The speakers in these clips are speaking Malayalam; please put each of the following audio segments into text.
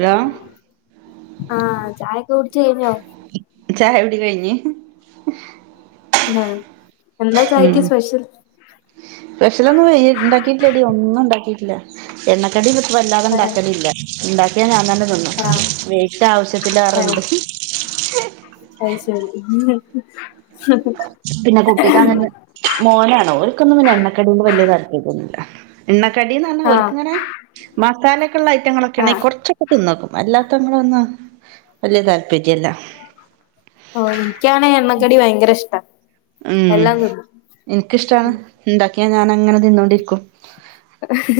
ഹലോ ആ ചായൊക്കെ കുടിച്ച് കെഴിഞ്ഞോ [unintelligible] കുട്ച്ച് കഴിഞ്ഞ് ആ മ് സ്പെഷ്യലൊന്നും വെയ്യ ഇണ്ടാക്കിട്ടില്ലടി ഒന്നും ഇണ്ടാക്കി ല്ല എണ്ണക്കടിന്നും ഇപ്പം വല്ലാതെ ആഹ് ഇണ്ടാക്കാലില്ല ഇണ്ടാക്കിയാ ഞാൻ തന്നെ തി ന്നും ആഹ് വെയിറ്റ് ആവിശ്യത്തിലേറെണ്ട് ആഹ് ശെരി [unintelligible] പിന്നെ കുട്ടിക്ക് അങ്ങനെ മോനാണ് ഓൽക്കൊന്നും പിന്നെ എണ്ണ കടിയോട് വല്ല്യ താൽപര്യല്ല. [unintelligible] എണ്ണ കടീന്ന്റഞ്ഞാ ഓൽക്ക്‌ ആഹ് ഇങ്ങനെ മസാലക്കള്ള ഐറ്റങ്ങളൊക്കെണേൽ ആഹ് കൊറച്ചൊക്കെ തിന്നോക്കും [unintelligible] ല്ലാത്ത [unintelligible] ളൊന്നും വല്ല്യ താല്പര്യല്ല ഓ എനിക്കാണേ എണ്ണക്കടി വയങ്കര ഇഷ്ടാ എല്ലാം തിന്നും മ് ഇൻക്കിഷ്ടാണ് ഇണ്ടാക്കിയാ ഞാനങ്ങനെ തിന്നോണ്ടിരിക്കും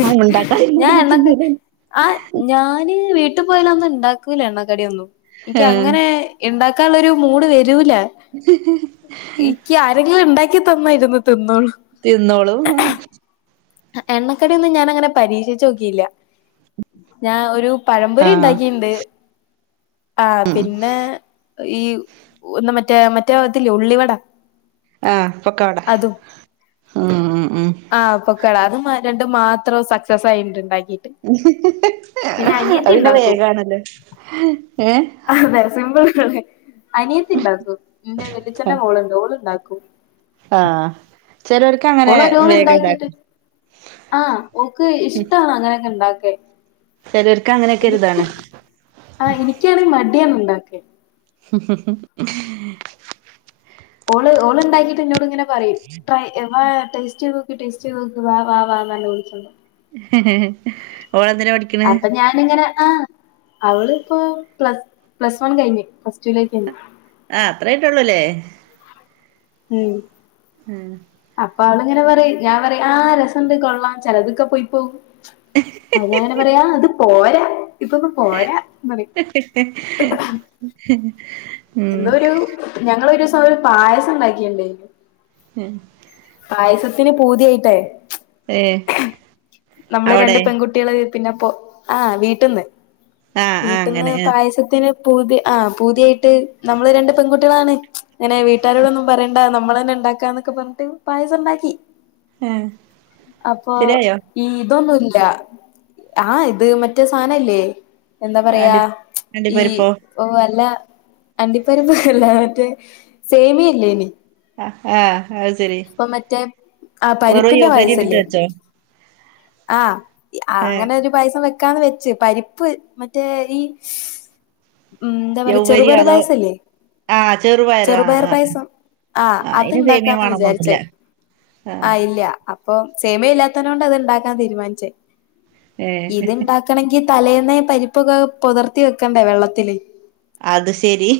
ആ ഉണ്ടാക്കാതിരുന്നാ ഞാ പിന്നെ എണ്ണക്ക തിന്നൂല [unintelligible] ആ ഞാന് വീട്ട് പോയാലൊന്നും ഇണ്ടാക്കൂല്ല എണ്ണക്കടിയൊന്നും ഏഹ് ഇക്കങ്ങനെ ഇണ്ടാക്കളെളാരു മൂഡ് വെരുല്ല നിക്ക് ആരെങ്കിലും ഉണ്ടാക്കി തന്നായിരുന്നു തിന്നോളൂ തിന്നോളൂ എണ്ണക്കടിയൊന്നും ഞാനങ്ങനെ പരീക്ഷിച്ചോക്കീല്ല ഞാ ഒരു ആഹ് പഴമ്പൊരിണ്ടാക്കിണ്ട് ആ പിന്നെ ഈ ന്നാ മറ്റേ മറ്റേ ഇതില്ലേ ഉള്ളിവടാ ആഹ പൊക്കവട മ് മ് മ് ആഹ് പൊക്കട അത് മ രണ്ടും മാത്രം സക്സസ് ആയിട്ട്ണ്ടാക്കി അത് പിന്നെ ഇണ്ടാക്കും വേഗാണല്ലോ ഏഹ് അതെ സിമ്പിളാണ് അനിയത്തി ണ്ടാക്കും എന്റെ വല്യച്ഛന്റെ മോള്ണ്ട് ഓള്ണ്ടാക്കും. ആ ചെലോര്ക്കങ്ങനെ വേഗണ്ടാക്കും ആ ഓക്ക് ഇഷ്ടാണങ്ങനെക്കെ ഇണ്ടാക്കാൻ ചെലോര്ക്ക് അങ്ങനെക്കെരിതാണ്. ആ എനിക്കണേ മടിയാണ് ഉണ്ടാക്കാൻ ഓള് ഓള് ണ്ടാക്കിട്ട് ഇന്നോട്ങ്ങനെ പറിയും ട്രൈ വാ ടേസ്റ്റയിതോക്ക് ടേസ്റ്റ്യ്തോക്ക് വാ വാ വന്നറഞ്ഞ് വിളിച്ചൊണ്ടോവും [unintelligible] പഠിക്കണ് അപ്പൊ ഞാനിങ്ങനെ ആ അവളിപ്പോ പ്ല പ്ലസ് വൺ കഴിഞ്ഞു പ്ല ആ അത്രയായിട്ടുള്ളല്ലേ ഉം ഉം അപ്പൊ അവളിങ്ങനെ പറയും ഞാൻ പറയും ആ രസണ്ട് കൊള്ളാം ചിലതൊക്കെ പോയി പോകും അഞാങ്ങനെ പറയാ അത് പോരാ ഇതൊന്നും പോരാ എന്ന് പറയും [unintelligible] എന്തോ ഒരു ഞങ്ങ ഒരുസം ഒരു പായസം ഉണ്ടാക്കിണ്ട മം പായസത്തിന് പൂതിയായിട്ടേ ഏ നമ്മള് രണ്ട് പെൺകുട്ടികള് പിന്നെപ്പോ ആ വീട്ട് ന്ന് ആഹ് ആഹ് വീട്ടിൽന്ന് അങ്ങനെ ആഹ് പായസത്തിന് ആ പൂതിയായിട്ട് നമ്മള് രണ്ട് പെൺകുട്ടികളാണ് അങ്ങനെ വീട്ടാരോടന്നും പറയണ്ട നമ്മള ഉണ്ടാക്കാ എന്നൊക്കെ പറഞ്ഞിട്ട് പായസം ഉണ്ടാക്കി എ അപ്പൊ ശരിയായോ ഈ ഇതൊന്നുല്ല ആ ഇത് മറ്റേ സാധനല്ലേ എന്താ പറയാ അണ്ടി ഈ അണ്ടിപ്പരിപ്പോ വല്ല അണ്ടിപ്പരുപല്ല മറ്റേ സേമി ഇല്ലേനി ആ ആ അപ്പ മറ്റേ ആ വെറും പരിപ്പിന്റെ യൗവ്വരി ഇട്ടിട്ട് പായസല്ലേ വെച്ചോ ആ ഏഹ് അങ്ങനെ ഒരു പായസം വെ ക്കാന്ന് വെച്ച് പരിപ്പ് മറ്റേ ഈ മം എന്താ പറയാ യൗവ്വരിയോ ചെറുപെറു അതോ പായസ്സല്ലേ ആഹ് ചെറുപയറ് ആഹ് ചെറുപയർ ആഹ് പായസം ആ ആഹ് അയിന് സേമിയ അത്ണ്ടാക്കാം വേണന്നൊന്നുല്ല വിചാരിച്ചേ ആഹ് ആ ഇല്ല അപ്പൊ സേമയില്ലാത്തന കൊണ്ട് അത്ണ്ടാക്കാന്ന് തീരുമാനിച്ചേ ഏഹ് ഇത്ണ്ടാക്കണങ്കി തലേന്ന പരിപ്പൊക്കെ പോതിർത്തി വെക്കണ്ടേ വെള്ളത്തില് അത് ശരി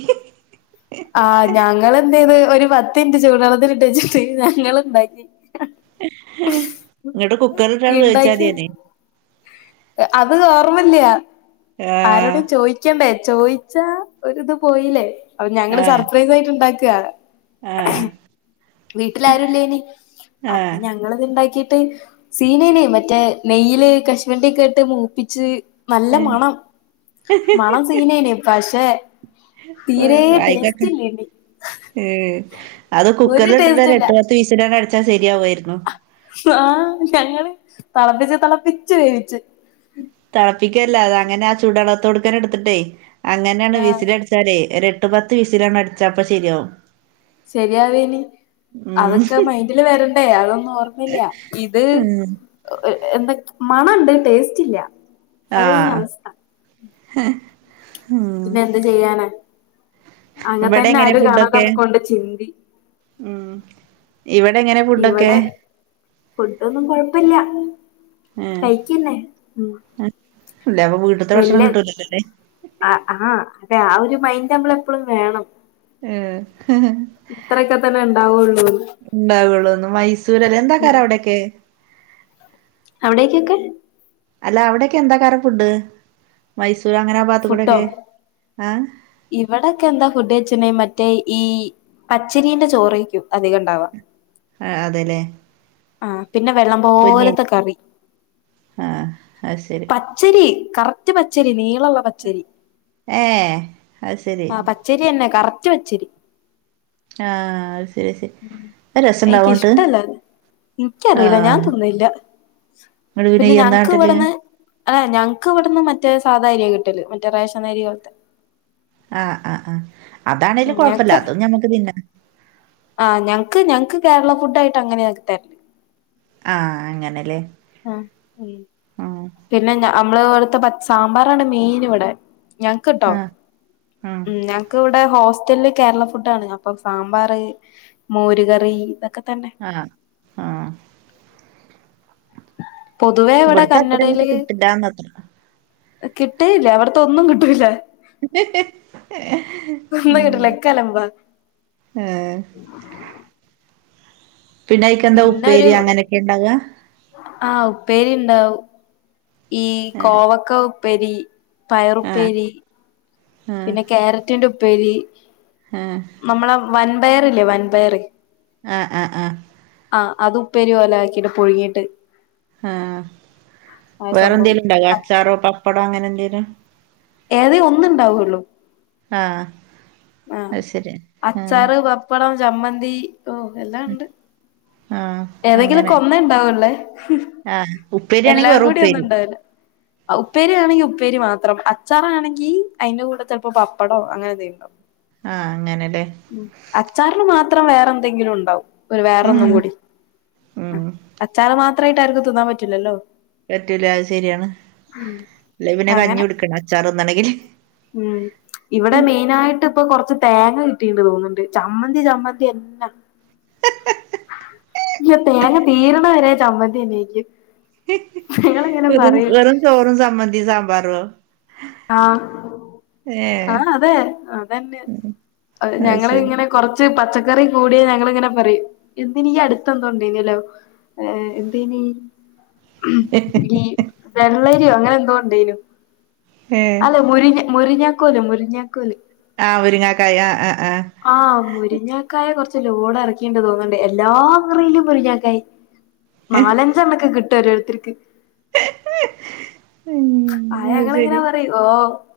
ആ ഞങ്ങൾ എന്ത ചെയത് ഒരു പത്ത് മിനിറ്റ് ചൂടുള്ളത്തില് ട്ടച്ചിട്ട് ഞങ്ങള് ണ്ടാക്കി ഇങ്ങട്ട് കുക്കറിട്ടാണ് ഇണ്ടാക്കി വേഴിച്ചാതിനെ അത് ഓർമ്മല്ല ആഹ് ആരോടേം ചോയിക്കണ്ടേ ചോയിച്ചാ ഒരിത് പോയില്ലേ അപ്പൊ ഞങ്ങള് ആഹ് സർപ്രൈസ ആയിട്ട് ണ്ടാക്ക ആഹ് വീട്ടില ആരുല്ലേനി അപ്പൊ ആഹ് ഞങ്ങളത് ഇണ്ടാക്കിട്ട് സീനനെ മറ്റേ നെയയില് കശ്മണ്ടിക്കെ ഇട്ട് മൂപ്പിച്ച് നല്ല മണം മണം സീനേന്നെ പശെ തീരെ ഏഹ് അയിക്കൊക്കെ ടേസ്റ്റ്ല്ലനി അത് കുക്കറൽട്ടിട്ട് ഇല്ല എട്ട് പത്ത് വിസിലണ്ട് അടിച്ചാ സരിയാവായിരുന്നു ആ ഞങ്ങള് തളപ്പിച് തളപ്പിച് വേവിച്ച് തിളപ്പിക്കല്ല അത് അങ്ങനെ ആ ചൂടുള്ളത്തോടക്കനെ എടുത്തിട്ടേ അങ്ങനെണ് ആ വിസില് അടിച്ചാലേ എട്ടു പത്ത് വിസിലണ് അടിച്ചപ്പോ ശരിയാവും ശരിയാതേനി അതൊക്കെ ഉം മൈന്ഡില് വരണ്ടേ അതൊന്ന ഓർമ്മില്ല ഇത് ഉം എന്താ മണുണ്ട് ടേസ്റ്റ് ഇല്ല ആ അതേനി അവസ്ഥ പിന്നെ എന്ത് ചെയ്യാന ഇവിടെ എങ്ങനെ ഫുഡൊക്കെ കൊണ്ട് ചിന്തി മം ഇവി എടെ എങ്ങനെ ഫുഡൊക്കെ ഇവിടെ ഫുഡൊന്നും കൊഴപ്പില്ല ഏഹ് കഴിക്കന്നെ മം ഇല്ല അപ്പൊ വീട്ട്ത്തെ വല്ല ഭക്ഷണം കിട്ടൂലല്ലോല്ലേ ആ ആ അപ്പെ ആ ഒരു മിന്റ് നമ്മള എപ്പളും വേണം ഇത്രയൊക്കെ തന്നെ ഉണ്ടാവുള്ളൂ [unintelligible] ഉണ്ടാവുള്ളുന്ന് മൈസൂരല്ലേ എന്താക്കാര അവിടെക്കെ എവിടേക്കൊക്കെ അല്ല അവിടെക്കെ എന്താ ക്കാരം ഫുഡ് മൈ ഫുഡോ ഇവിടെക്കെ എന്താ ഫുഡ് വച്ച മറ്റേ ഈ പച്ചരിന്റെ ചോറായിരിക്കും അധികം ഉണ്ടാവുക. ആഹ് അതെല്ലേ ആ പിന്നെ വെള്ളം പൊന്നേരി പോലത്തെ കറി. ആഹ് അത് ശരി പച്ചരി കറക്റ്റ് പച്ചരി നീളമുള്ള പച്ചരി. ഏഹ് അത് ശരി ആ പച്ചരി തന്നെ കറക്റ്റ് പച്ചരി ആ ശരി ശരി രസവുണ്ടാവോങ്ങോട്ട്? എനിക്കിഷ്ടല്ല അത് എനിക്കറിയില്ല ഞാൻ തിന്നല്ല. ഇങ്ങട്ട് പിന്നെ ഇയ്യ് എന്നാ ഞങ്ങക്ക് കാട്ടല് ഇവിടുന്ന് ഏ ഞങ്ങക്ക് ഇവിടുന്ന് മറ്റേ സാധാ അരിയാ കി മറ്റേ റേഷനരി പോലത്തെ ആ ആ ആ അതാണേലും ഉം കുഴപ്പില്ല. ഞങ്ങക്ക് അതും ഞമ്മക്ക് തിന്ന ആ ഞങ്ങക്ക് ഞങ്ങക്ക് കേരള ഫുഡ് ആയിട്ട് അങ്ങനെയ ആക്കി തരേ ആ. അങ്ങനെല്ലേ? ആ ഉം. ആഹ് പിന്നെ നമ്മളവിടുത്തെസാമ്പാറാണ് മെയിൻ ഇവിടെ. ഞങ്ങക്ക് കിട്ടോ ആഹ് ആഹ് ഉം ഞങ്ങക് ഇവിടെ ഹോ മറ്റല് കേരള ഫുഡാണ് അപ്പം സാമ്പാറ്, മോരുകറി, ഇതൊക്കെ തന്നെ ആ ആ പൊതുവേ ഇവിടെ ഇവിടുത്തെ അത്ര കന്നഡയില് അങ്ങട്ട് കിട്ടില്ലാന്നത്ര കിട്ടു കേ ഇല്ല അവിടത്തൊന്നുകിട്ടല്ല. [inaudible] ഒന്നും ഉം. കിട്ടില്ല ഒക്കെ അലമ്പാ ആ പിന്നെ നിനക്കെന്താ പിന്നെ ഒരു ഉപ്പേരി അങ്ങനൊക്കെ ഉണ്ടാകുക. ആ ഉപ്പേരി ഉണ്ടാവും ഈ കോവക്ക ഉപ്പേരി. ആഹ് പയറുപ്പേരി, ആഹ് പിന്നെ ക്യാരറ്റ് ഉപ്പേരി ആഹ് നമ്മടെ വൻപയറില്ലേ വൻപയർ ആ ആ ആ ആ അത് ഉപ്പേരിപോലെ ആക്കിട്ട് പുഴുങ്ങിയിട്ട് ആ ആ ഒരു സംഭവം വേറെന്തെേലും ഉണ്ടോ? അച്ചാറോ പപ്പടോ അങ്ങനെ എന്തേലും? ഏതേഒന്നുണ്ടാവുള്ളു. ആ ആ അച്ചാറ്, പപ്പടം, ചമ്മന്തി, ഓ എല്ലാം ഉണ്ട്. ആഹ് ഏതെങ്കിലുംഒക്കെ അങ്ങനെ ഒന്നേ ഉണ്ടാവുള്ള. ആഹ് ഉപ്പേരി ആണെങ്കി എല്ലാം വെറും കൂടി ഒന്നും ഉപ്പേരി ഉണ്ടാവില്ല. ഉപ്പേരിയാണെങ്കി ഉപ്പേരി മാത്രം. അച്ചാറാണെങ്കി അതിന്റെ കൂടെ ചിലപ്പോ പപ്പടവോ അങ്ങനെഎന്തെങ്കിലും ഉണ്ടാവും. ആഹ് അങ്ങനെല്ലേ അച്ചാറിനു മാത്ര ത്രം വേറെ എന്തെങ്കിലും ഉണ്ടാവും. ഒരു വേറെ ഉം ഒന്നും കൂടി ഉം അച്ചാൽ മാത്ര ആയിട്ട് ആർക്കും തിന്നാൻ പറ്റില്ലല്ലോ? പറ്റൂല അത് ശരിയാണ്. അല്ല അപ്പ പിന്നെ കഞ്ഞി അങ്ങനെ കുടിക്കണം അച്ചാറു തിന്നണെങ്കില്. ഉം. ഇവിടെ മെയിനായിട്ട് ഇപ്പൊ കുറച്ച് തേങ്ങ കിട്ടീണ്ട് തോന്നുന്നുണ്ട്. ചമ്മന്തി ചമ്മന്തി എല്ലാ തേങ്ങ തീരുന്ന വരെ ചമ്മന്തിന്നേക്ക്. വെറു വെറും ചോറും ചമ്മന്തിയും സാമ്പാറുവോ? ആ ആ അതെ അതന്നെ അത് ഞങ്ങള് ശരി ഇങ്ങനെ കൊറച്ച് പച്ചക്കറി കൂടിയ ഞങ്ങളിങ്ങനെ പറയും എന്തിന് അടുത്ത് എന്തോങ്കിലും ഏഎന്തിന്? ഈ വെള്ളരിയോ അങ്ങനെ എന്തോ ഉണ്ടേനു. ഏ അല്ലെ മുരി മുരിഞ്ഞാകോല് മുരിഞ്ഞാ കോല്. ആ മുരിങ്ങാക്കായ ആ ആ ആ ആ മുരിങ്ങാക്കായെ കുറച്ച് ലോഡ് ഇറക്കിന്ന് തോന്നണ്ട് എല്ലാ മറയിലും മുരിങ്ങക്കായ. നാലഞ്ചെണ്ണക്കഒക്കെ കിട്ടും ഓരോരുത്തർക്ക്. ഉം ആ അത് ശരി ഞങ്ങളെങ്ങനാ പറയും ഓ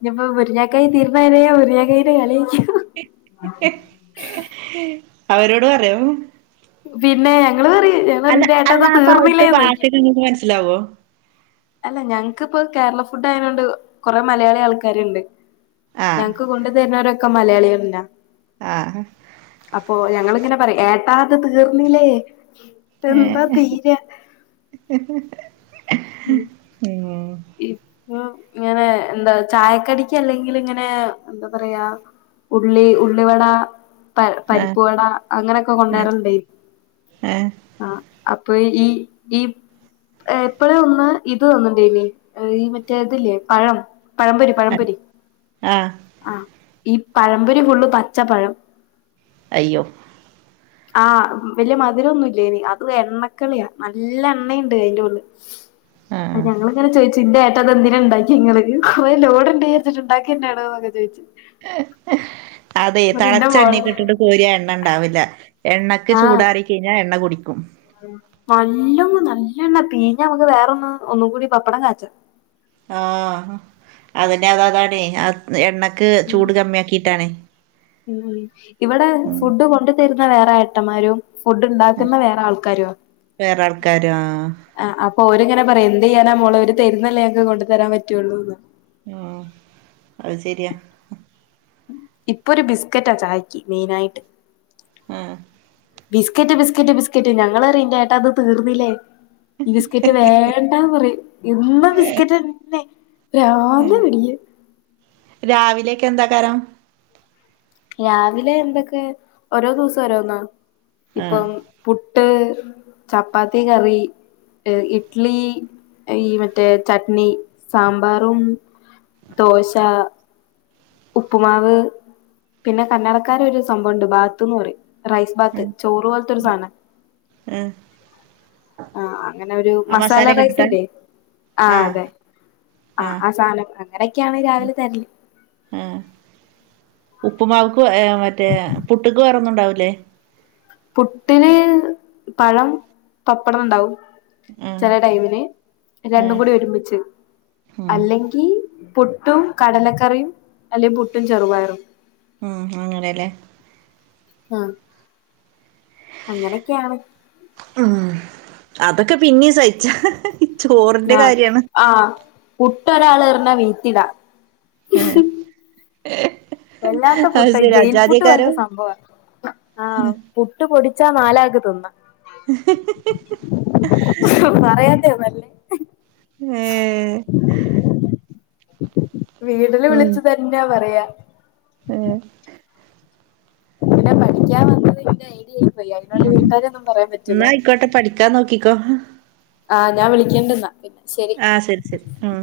ഇനിപ്പോ മുരിങ്ങക്കായ് തീരുന്നവരെ മുരിങ്ങക്കാന്റെ കളി അവരോട് പറയോ? പിന്നെ. ഞങ്ങള് പറയും ഞങ്ങള് അല്ല നിന്റെ ഏട്ടാ അല്ല ഇത് അപ്പൊ അവിടുത്തെ തീർന്നില്ലേന്ന് ചോയിക്കും ബാശൊക്കെ ങ്ങക്ക് മനസ്സിലാവോ? അല്ല ഞങ്ങക്ക്പ്പോ കേരള ഫുഡ് ആയതൊണ്ട് കൊറെ മലയാളി ആൾക്കാരുണ്ട്. ആ ഞങ്ങക്ക് കൊണ്ടു തരുന്നരൊക്കെ മലയാളികന്നാ ആ അപ്പൊ ഞങ്ങിങ്ങനെ പറി ഏട്ടാത് തീർന്നില്ലേ ഏ എന്താ തീരാ. ഉം. ഇപ്പൊ ഇങ്ങനെ എന്താ ചായക്കടിക്ക് അല്ലെങ്കിൽ ഇങ്ങനെ എന്താ പറയാ? ഉള്ളി ഉള്ളിവട. പ ആ ആ പരിപ്പുവട അങ്ങനോക്കെ കൊണ്ടേറുണ്ടായി ആ ആ ആഹ്. അപ്പൊയി ഈ ഈ എപ്പഴ ഒന്ന് ഇത് തന്ന്ണ്ടേനി. ഈ മറ്റേ ഇതില്ലേ പഴം പഴംപൊരി പഴപൊരി. ആ ആ ഈ പഴമ്പൊരി ഫുള്ള് പച്ചപ്പഴം. അയ്യോ. ആഹ് വല്യ മധുരൊന്നും ഇല്ല്യേനി അത് എണ്ണക്കളിയാ നല്ല എണ്ണിണ്ട് അയിന്റെ ഉള്ളി ആ അഹ് ഞങ്ങളിങ്ങനെ ചോയ്ച്ച് ഇ ട്ടതെന്തിന ഇണ്ടാക്കി ങ്ങള് [unintelligible] ലോഡ്ണ്ടേര് [unintelligible] ചോയ്ച്. ഹ് ഹ് അതെ ഇന്റെ തെളച്ച മോൾ എണ്ണേക്ക്ട്ട്ട്ട് കോരിയ എണ്ണ ഇണ്ടാവില്ല. എണ്ണയ്ക്ക് ചൂടാറി കൈഞ്ഞാ എണ്ണ കുടിക്കും. നല്ലൊ നല്ലണ്ണ പീഞ്ഞ മുക്ക് വേറൊന്ന് ഒന്നു കൂടി പപ്പടം കാച്ച. ആഹ് അതിന്റെ അത അതാണെ ആ എണ്ണ ഉം ഉം ഇവിടെ ഉം ഫുഡ് കൊണ്ട് തരു വേറെ ഏട്ടന്മാരോ ഫുഡ് ഉം ഉണ്ടാക്കുന്ന വേറെ ആൾക്കാരുഅ വേറെ ആൾക്കാര് ആഹ് അ അപ് ഓരിങ്ങനെ പറയും എന്ത് യ്യാനാ മോളെ ഒര് തരുന്നല്ലേ ഞക്ക് കൊണ്ടു തരാൻ പറ്റുവള്ളൂന്ന്. ആ അഹ് സെര്യാ. ഇപ്പൊ ഒരു ബിസ്കറ്റാ ചായക്ക്യ് മെയിനായിട്ട്. ആഹ് ബിസ്ക്കറ്റ് ബിസ്ക്കറ്റ് ബിസ്കറ്റ് ഞങ്ങളറിയും എന്റേട്ടാത് തീർന്നില്ലേ? ഈ ബിസ്കറ്റ് വേണ്ടാ... പറയും എന്നു ബിസ്കറ്റന്നെ. ഉം [unintelligible] ന്തേകാരം. രാവിലെ എന്തൊക്കെ ഓരോ ദിവസൊ ഓരോന്നോ ആഹ് ഇപ്പം പു ട്ട് ചപ്പാത്തി കറി. ഹ് ഇഡ്ലി ഈ മറ്റേ ചട്നി സാമ്പാറും. ദോശ. ഉപ്പുമാവ് പിന്നെ കന്നടക്കാര ഒരു സംഭവുണ്ട് ബാത്ത്ന്ന് പറയും. റൈസ് ബാത്ത് ഉം ചോറു പോൽത്തൊരു സാന. ഉം ആ അങ്ങനെ ഒരു ആ മസാല മസാലയൊക്കെ ഇട്ടിട്ടാ റൈസ്ല്ലേ ആ ആഹ് അതെ. ആഹ് ആ സാധം അങ്ങനൊക്കെയാണ് രാവിലെ തരല്. ആഹ് ഉപ്പുമാവ്ക്ക് ഏ മറ്റേ പുട്ട്ക്ക്. ഒന്നുണ്ടാവൂല്ലേ? പുട്ടിന് പഴം പപ്പടംണ്ടാവും. ആഹ് ചെല ടൈമിന് രണ്ടും ആഹ് കൂടി ഒരുമിച്ച് ഉം അല്ലെങ്കി. പുട്ടും കടലക്കറിയും അല്ലെ പുട്ടും ചെറുപയറും. ഉം അങ്ങനെലെ. ആഹ് അങ്ങനൊക്കെയാണ്. ഉം അതൊക്കെ പിന്നിം സഹിക്ക ഹ് ഹ് ഹ് ചോറിന്റെ കാര്യാണ്. വിടെ ഒരാൾ ഏർഞ്ഞ വീയ്ത്തിടാ. ഏ ഹ്. വല്ലാത്ത പുട്ട് ജയിൽ പുട്ട് പോലത്തെ സംഭവാ ആഹ് പുട്ട് പൊടി ച്ചാ നാലാക്ക് തിന്നാ ഹ് പറയാ [inaudible] ഏഹ് വീടില് ഉം വിളിച്ചു തന്നെ പറയാ ഏഹ് നെ പഠിക്കാൻ വന്നത് ഇന്റെ ഐഡിയര്ന്ന് ഉം ഇന്നഅയിക്കോട്ടെ പഠിക്കാ നോക്കിക്കോ ആ ഞാൻ വിളിക്കേണ്ട്ന്നാ പിന്നെ അ ശരി ശരി ഉം